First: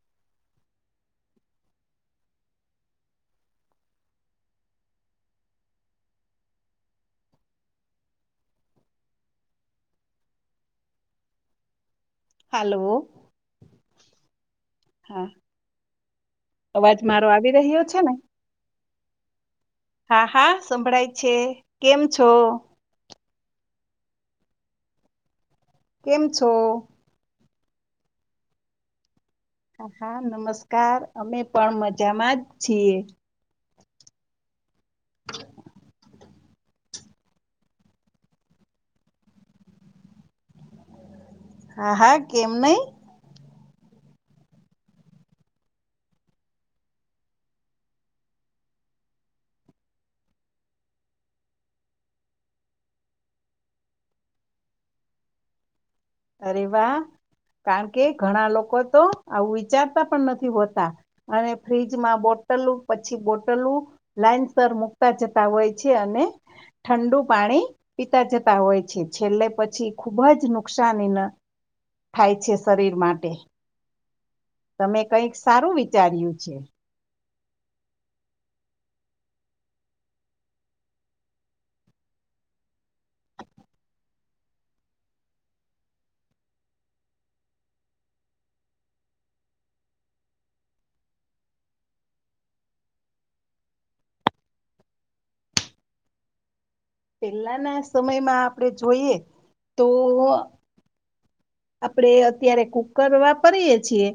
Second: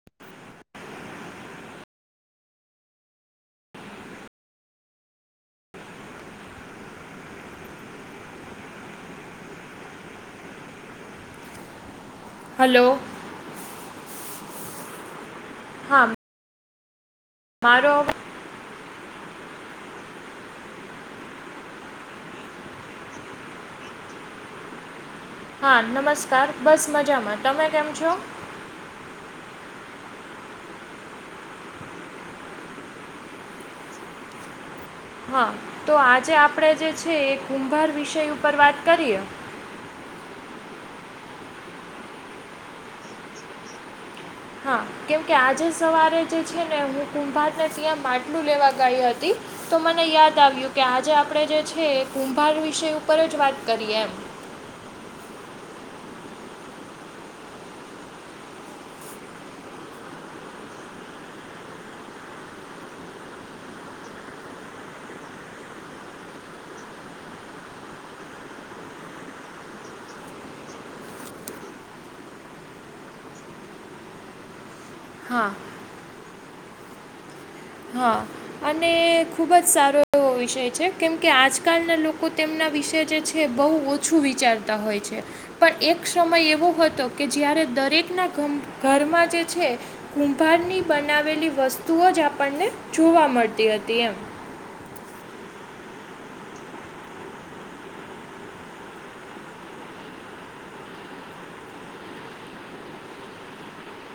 [unintelligible] Hello હાલો હા હા અવાજ મારો આવી રહ્યો મારો છે ને અવાજ હા હા સંભળાય છે કેમ છો હા કેમ નમસ્કાર છો બસ મજામાં તમે કેમ છો હા નમસ્કાર અમે પણ મજામાં જ છીએ હા તો આજે આપણેે જે છે એ કુંભાર વિષય ઉપર વાત કરીએ હા હા કેમ નહી હા કેમકે આજે સવારે જે છે ને હું કુંભાર ને ત્યાં માટલું લેવા ગઈ હતી તો મને યાદ આવ્યું કે આજે આપણે જે છે કુંભાર વિષય ઉપર જ વાત કરીએ એમ અરે વા કારણ કે ઘણા લોકો તો આવું વિચારતા પણ નથી હોતા અને ફ્રીજમાં બોટલ પછી બોટલું લાઈનસ મુૂકતા જતા હોય છે અને ઠંડુ પાણી પીતા જતા હોય છે છેલ્લે પછી ખુબ જ નુકસાન [unintelligible] થાય છે શરીર માટે તમે કંઈક હા સારું વિચાર્યું છે. હા અને ખુબ જ સારો એવો વિષય છે કેમ કે આજકાલના લોકો તેમના વિશે જે છે જે બહુ ઓછું વિચારતા હોય છે. પણ એક સમય એવો હતો કે જયારે દરેક ના ઘરમાં જે છે. કુંભારની બનાવેલી વસ્તુઓ જ આપણને જોવા મળતી હતી એમ પેલાના સમયમાં આપણેે જોઈએ તો આપડે અત્યારે કુકર વાપરીએ છીએ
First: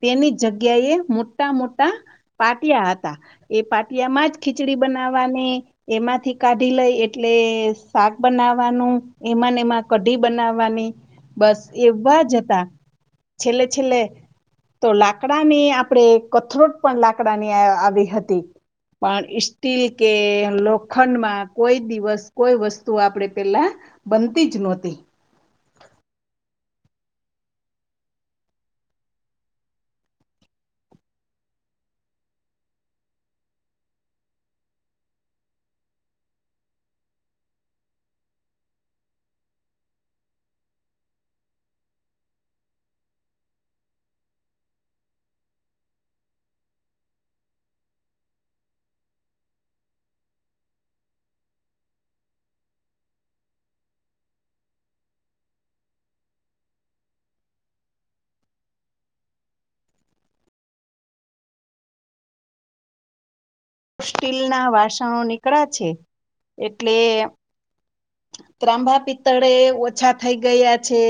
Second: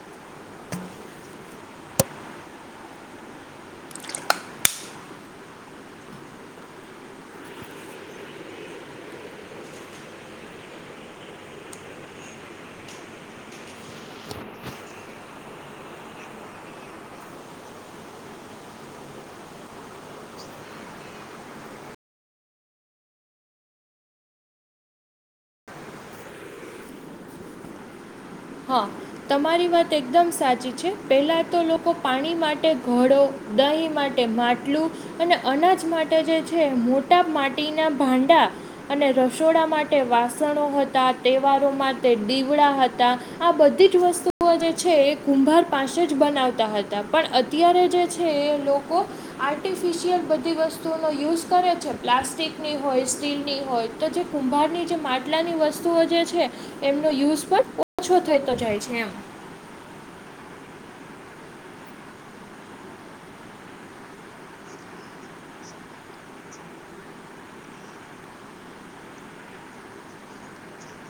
તેની જગ્યા એ મોટા મોટા પાટિયા હતા એ પાટિયા માં જ ખીચડી બનાવવાની એમાંથી કાઢી લઈ એટલે શાક બનાવવાનું એમાંને એમાં કઢી બનાવવાની બસ એવા જ હતા છેલ્લે છેલ્લે તો લાકડા ની આપણેે કથરોટ પણ લાકડાની આવી હતી પણ સ્ટીલ કે લોખંડ માં કોઈ દિવસ કોઈ વસ્તુ આપણેે પેલા બનતી જ નહોતી હા તમારી વાત એકદમ સાચી છે પહેલાં તો લોકો પાણી માટે ઘડો દહીં માટે માટલું અને અનાજ માટે જે છે મોટા માટીના ભાંડા અને રસોડા માટે વાસણો હતા તહેવારો માટે દીવડા હતા આ બધી જ વસ્તુઓ જે છે એ કુંભાર પાસે જ બનાવતા હતા પણ અત્યારે જે છે એ લોકો આર્ટિફિશિયલ બધી વસ્તુઓનો યુઝ કરે છે પ્લાસ્ટિકની હોય સ્ટીલની હોય તો જે કુંભારની જે માટલાની વસ્તુઓ જે છે એમનો યુઝ પણ ઓછો થતો જાય છે એમ સ્ટીલ ના વાસણો નીકળ્યા છે એટલે ત્રાંબા પિત્તળે ઓછા થઈ ગયા છે.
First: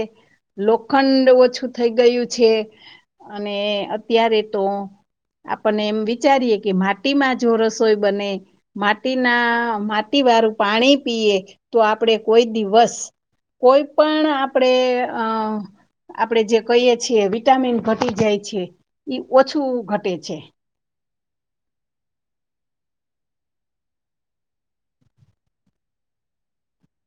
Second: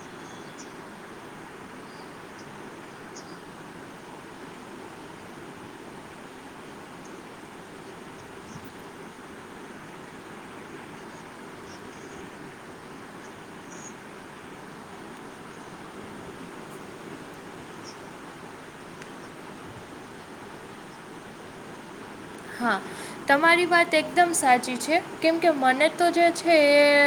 લોખંડ ઓછું થઈ ગયું છે અને અત્યારે તો આપને એમ વિચારીએે કે માટીમાં જો રસોઈ બને. માટીના માટી વાળું પાણી પીએ તો આપડે કોઈ દિવસ. કોઈ પણ આપડે અ. આપડે જે કહીએ છીએ વિટામિન ઘટી જાય છે ઇ ઓછું ઘટે છે. હા તમારી વાત એકદમ સાચી છે કેમકે મને તો જે છે એ.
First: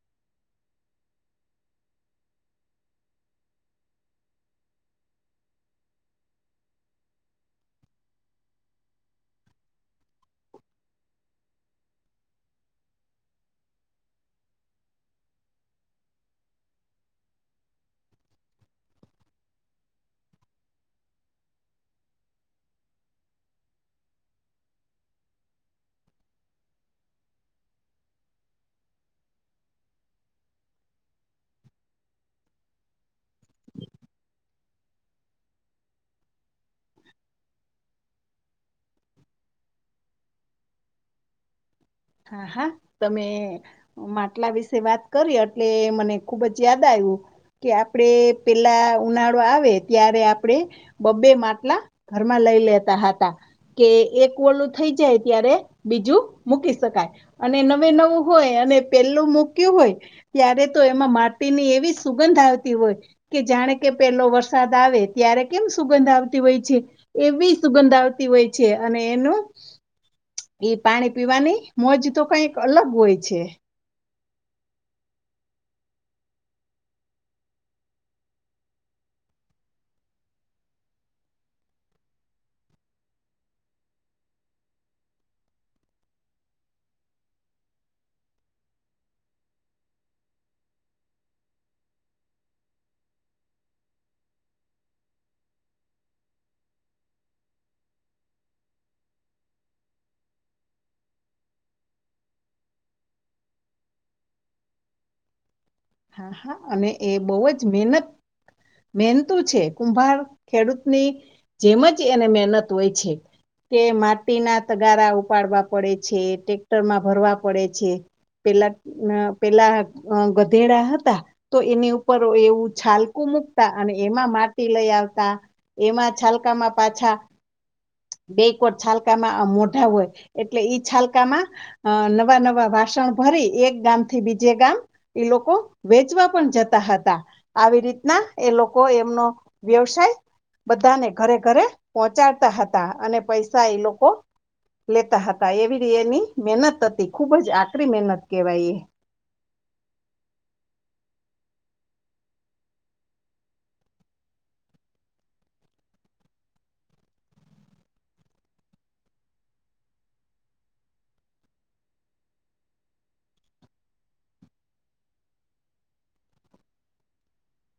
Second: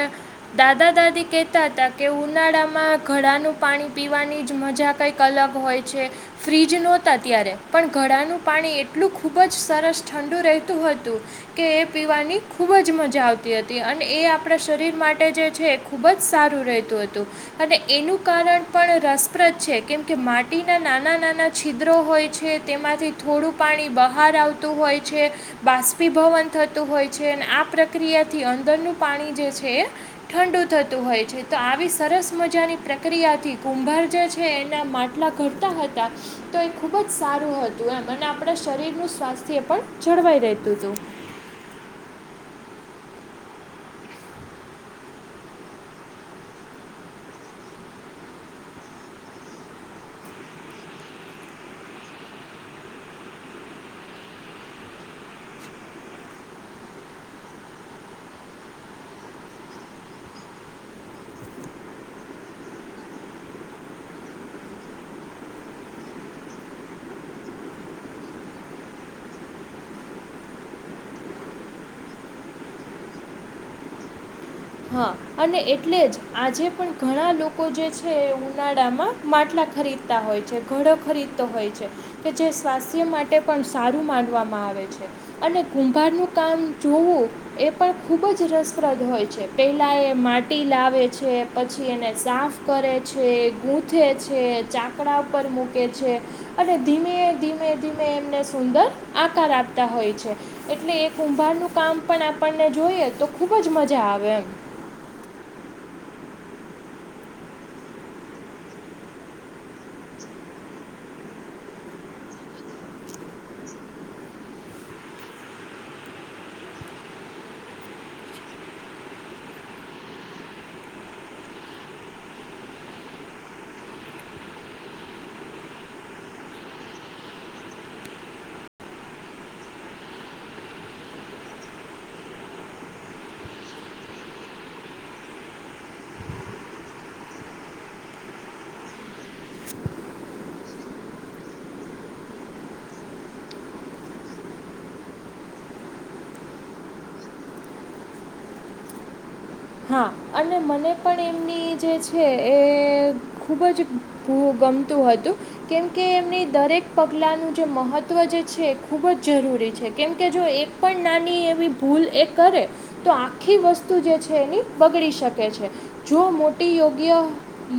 દાદા દાદી કેહેતા હતા કે ઉનાળામાં ઘડા નું પાણી પીવાની જ મજા. કંઈક અલગ હોય છે. ફ્રીજ નહોતા ત્યારે પણ ઘડાનું પાણી એટલું ખૂબ જ સરસ. ઠંડુ રહેતું હતું. કે એ પીવાની ખુબ જ મજા આવતી હતી અને એ આપણા શરીર માટે જે છે. ખૂબ જ સારું રહેતું હતું. અને એનું કારણ પણ રસપ્રદ છે કેમ કે માટીના નાના નાના. છિદ્રો હોય છે તેમાંથી થોડું પાણી બહાર આવતું હોય છે. બાષ્પીભવન થતું હોય છે અને આ પ્રક્રિયાથી અંદરનું પાણી જે છે એ. ઠંડુ થતું હોય છે તો આવી સરસ મજાની પ્રક્રિયાથી કુંભાર જે છે એના માટ. ટલા ઘડતા હતા તો એ ખૂબ જ સારું હતું એમ અને આપણા શરીરનું સ્વાસ્થ્ય. પણ જળવાઈ રહેતું હતું. હા હા તમે. માટલા વિશે વાત કરી એટલે મને ખુબ જ યાદ આવ્યું. કે આપડે પેલા ઉનાળો આવે ત્યારે આપડે. બબ્બે માટલા ઘરમાં લઈ લેતા હતા. કે એક વલું થઈ જાય ત્યારે બીજું મૂકી. શકાય અને નવે નવું હોય અને પેલું મૂક્યું હોય. ત્યારે તો એમાં માટીની એવી સુગંધ આવતી હોય. કે જાણે કે પેલો વરસાદ આવે ત્યારે કેમ સુગંધ આવતી હોય છે. એવી સુગંધ આવતી હોય છે અને એનું એ પાણી પીવાની. મોજ તો કઈક અલગ હોય છે. હા અને એટલે જ આજે પણ ઘણા લોકો જે છે એ ઉનાળામાં માટલા ખરીદ. હોય છે ઘડો ખરીદતો હોય છે. કે જે સ્વાસ્થ્ય માટે પણ સારું માનવામાં આવે છે. અને કુંભારનું કામ જોવું એ પણ ખુબ જ રસપ્રદ હોય છે. પહેલાં એ માટી લાવે છે પછી એને સાફ કરે છે ગૂંથે છે ચા. કડા ઉપર મૂકે છે. અને ધીમે ધીમે ધીમે એમને સુંદર આકાર આપતા હોય છે. એટલે એ કુંભારનું કામ પણ આપણને જોઈએ તો ખુબ જ મજા આવે એમ. હા હા અને એ બહુ જ મહેનત. મહેનતું છે કુંભાર ખેડૂતની જેમ જ એને મહેનત હોય છે. કે માટીના તગારા ઉપાડવા પડે છે ટેક્ટરમાં ભરવા પડે છે. પેલા પેલા ગધેડા હતા. તો એની ઉપર એવું છાલકું મૂકતા અને એમાં માટી લઈ આવતા. એમાં છાલકામાં પાછા. બે કોર છાલકામાં મોઢા હોય એટલે ઈ છાલકામાં. અ નવા નવા વાસણ ભરી એક ગામ થી બીજે ગામ. ઈ લોકો વેચવા પણ જતા હતા. આવી રીતના એ લોકો એમનો વ્યવસાય. બધાને ઘરે ઘરે પહોંચાડતા હતા અને પૈસા એ લોકો લેતા હતા એવી એની મહેનત હતી ખુબ જ આકરી મહેનત કેવાય એ. હા અને મને પણ એમની જે છે એ ખુબ જ ગમતું હતું. કેમકે એમની દરેક પગલાંનું જે મહત્ત્વ જે છે એ ખૂબ જ જરૂરી છે કેમકે જો એ પણ નાની એવી ભૂલ એ કરે, તો આખી વસ્તુ જે છે એની. બગડી શકે છે, જો મોટી યોગ્ય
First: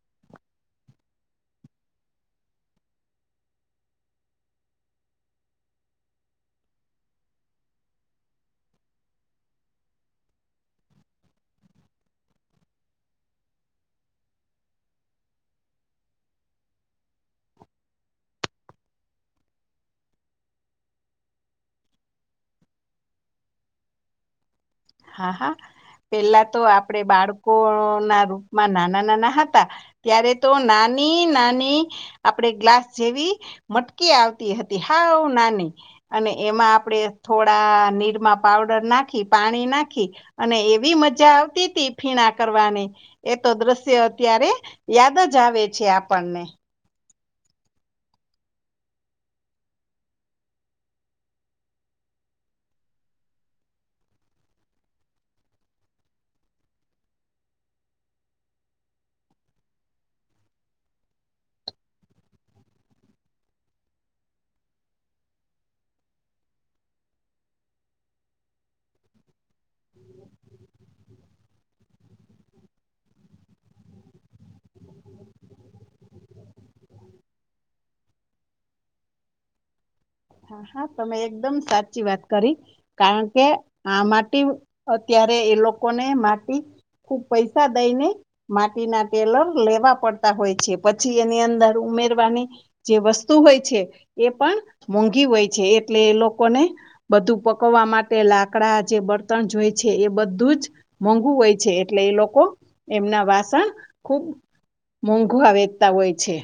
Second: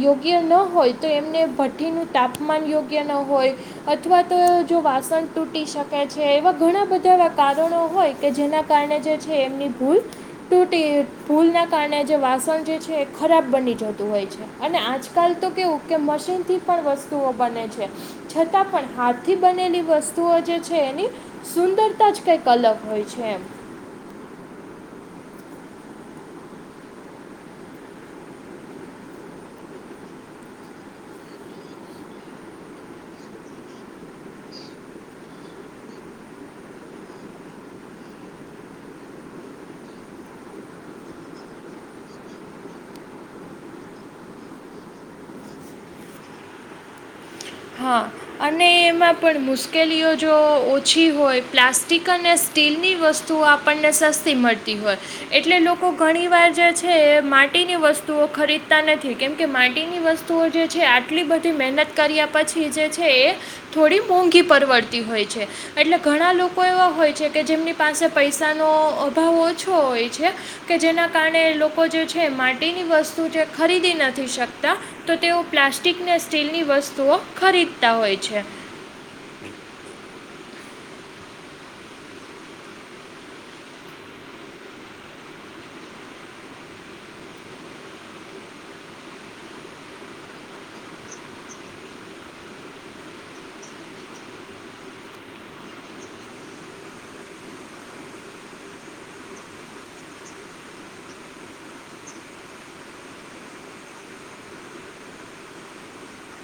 યોગ્ય ન હોય તો એમને ભઠ્ઠીનું તાપમાન યોગ્ય ન હોય. અથવા તો જો વાસણ તૂટી શકે છે એવા ઘણા બધા એવા કારણો હોય કે જેના કારણે જે એમની ભૂલ ત ભૂલ ના કારણે આ જે વાસણ જે છે એ ખરાબ બની જતું હોય છે. અને આજકાલ તો કેવું કે મશીન થી પણ વસ્તુઓ બને છે. છતાં પણ હાથથી બનેલી વસ્તુઓ જે છે એની સુંદરતા જ કઈ અલગ હોય છે એમ. હા હા પેલા તો આપણેે બાળકો ના રૂપમાં નાના નાના હતા. ત્યારે તો નાની નાની. આપડે ગ્લાસ જેવી મટકી આવતી હતી હા નાની. અને એમાં આપણેે થોડા નીરમા પાવડર નાખી પાણી નાખી. ખિ અને એવી મજા આવતી ત ફીણા કરવાની. એ તો દ્રશ્ય અત્યારે, યાદ જ આવે છે આપણને. હા અને એમાં પણ મુશ્કેલીઓ જો ઓછી હોય પ્લાસ્ટિક અને સ્ટીલની વસ્તુઓ આપણને સસ્તી મળતી હોય. એટલે લોકો ઘણી વાર જે છે એ માટીની વસ્તુઓ ખરીદતા નથી કેમકે માટીની વસ્તુ વુ જે છે આટલી બધી મહેનત કર્યા પછી જે છે એ થોડી મોંઘી પરવડતી હોય છે. એટલે ઘણા લોકો એવા હોય છે કે જેમની પાસે પૈસાનો અભાવ હોય. ઓછ હોય છે, કે જેના કારણે લોકો જે છે માટીની વસ્તુ ખરીદી નથી શકતા, તો તેઓ પ્લાસ્ટિક ને સ્ટીલની વસ્તુ વસ્તુઓ ખરીદતા હોય છે. હા હા તમે એકદમ સાચી વાત કરી. કારણ કે આ માટી અત્યારે એ લોકોને માટી ખુબ પૈસા દઈ ને. માટીના ટેલર લેવા પડતા હોય છે પછી એની અંદર ઉમેરવાની જે વસ્તુ હોય છે, એ પણ મોંઘી હોય છે એટલે એ લોકોને બધું પકવવા માટે લાકડા જે બર્તન જોય છે એ બધું જ. મોંઘું હોય છે એટલે એ લોકો એમના વાસણ, ખુબ મોંઘવા વેચતા હોય છે.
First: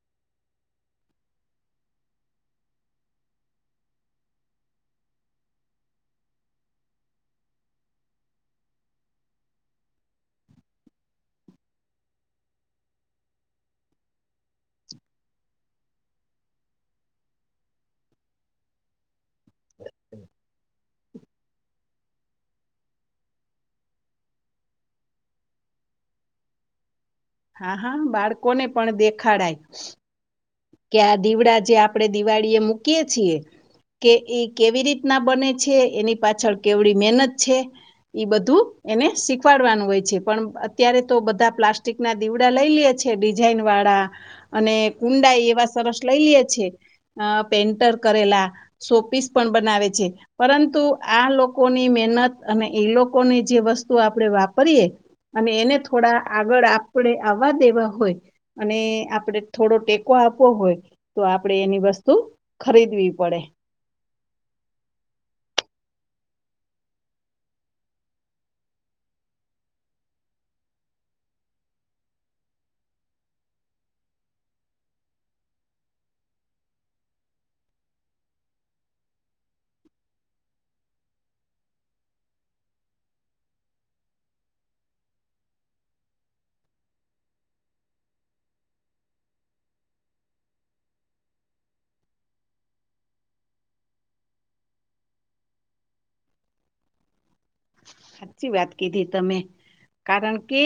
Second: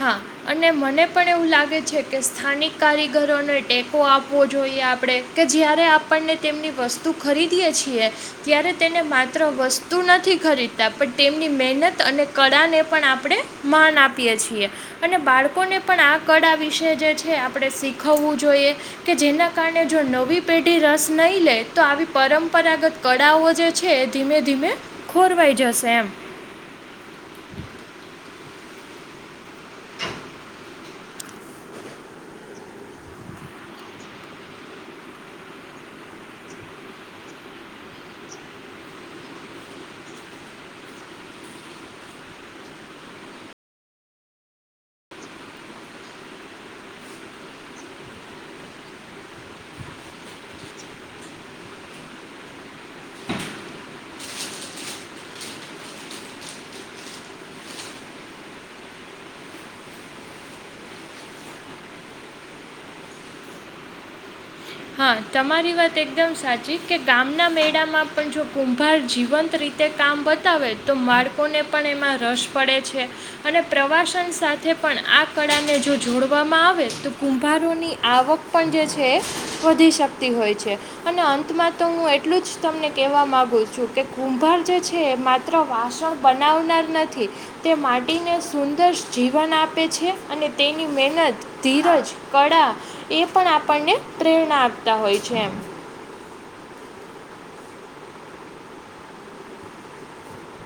હા. અને મને પણ એવું લાગે છે કે સ્થાનિક કારીગરોને ટેકો આપવો જોઈએ આપણે. કે જ્યારે આપણને તેમની વસ્તુ ખરીદીએ છીએ. ત્યારે તેને માત્ર વસ્તુ નથી ખરીદતા પણ તેમની મહેનત અને કળા ને પણ આપણે માન આપીએ છીએ. અને બાળકોને પણ આ કળા વિશે જે છે આપણે શીખવવું જોઈએ. કે જેના કારણે જો નવી પેઢી રસ નહી લે તો આવી પરંપરાગત કળાઓ જે છે એ ધીમે ધીમે, ખોરવાઈ જશે એમ. હા, હા, બાળકો ને પણ દેખાડાય. કે આ દીવડા જે આપણે દિવાળી એ મૂકીએ છીએ. કે એ કેવી રીતના બને છે, એની પાછળ કેવડી મહેનત છે. એ બધું એને શીખવાડવાનું હોય છે, પણ અત્યારે તો બધા પ્લાસ્ટિક. ના દીવડા લઈ લે છે, ડિઝાઇન વાળા અને કુંડાઈ એવા સરસ લઈ લે છે. અ પેઈન્ટર કરેલા શો પીસ પણ બનાવે છે. પરંતુ આ લોકોની મહેનત અને એ લોકોની જે વસ્તુ આપણેે વાપરીયએ. અને એને થોડા આગળ આપણે આવવા દેવા હોય, અને આપણે થોડો ટેકો આપવો હોય તો, આપડે એની વસ્તુ ખરીદવી પડે. હા, તમારી વાત એકદમ સાચી કે, ગામના મેળામાં પણ જો કુંભાર જીવંત રીતે. તે કામ બતાવે તો, બાળકોને પણ એમાં રસ પડે છે. અને પ્રવાસન સાથે પણ આ કળાને જો જોડવામાં આવે, તો કુંભારોની આવક પણ જે છે, એ વધી શકતી હોય છે. અને અંતમાં તો, હું એટલું જ તમને કેવા માંગુ છું કે, કુંભાર જે છે. માત્ર વાસણ બનાવનાર નથી. તે માંડીને સુંદર જીવન આપે છે, અને તેની મહેનત. ધીરજ, કળા એ પણ આપણને પ્રેરણા આપતા હોય છે, એમ. સાચી વાત કીધી, તમે કારણ કે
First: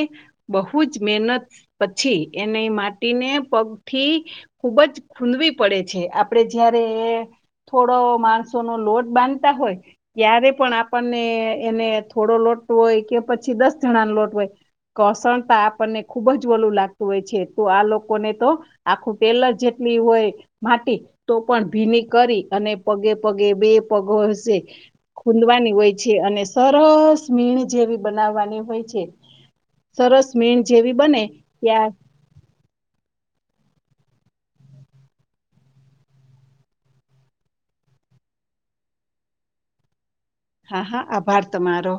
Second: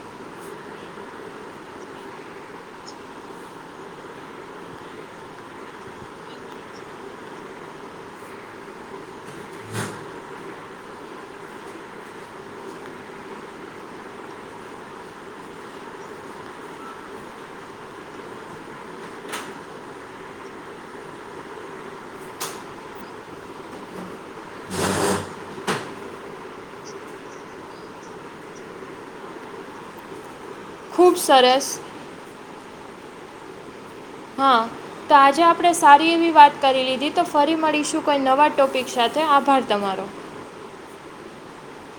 બહુ જ મહેનત, પછી એને માટીને પગથી. ખુબ જ ખૂદવી પડે છે, આપડે જયારે થોડો માણસો નો લોટ બાંધતા હોય, ત્યારે પણ આપણને. એને થોડો લોટ હોય કે, પછી દસ હજાર જણાનો લોટ હોય. કસણતા આપણને ખુબ જ વલું લાગતું હોય છે, તો આ લોકોને તો. આખું પેલર જેટલી હોય. માટી તો પણ ભીની કરી, અને પગે પગે બે પગો હશે. ખૂદવાની હોય છે, અને સરસ મીણ જેવી બનાવવાની હોય છે. સરસ મીણ જેવી ખૂબ બને, સરસ ત્યા હા. તો આજે આપણે સારી એવી વાત કરી લીધી, તો ફરી મળીશું, કોઈ નવા ટોપિક સાથે, આભાર તમારો. હા, હા, આભાર તમારો.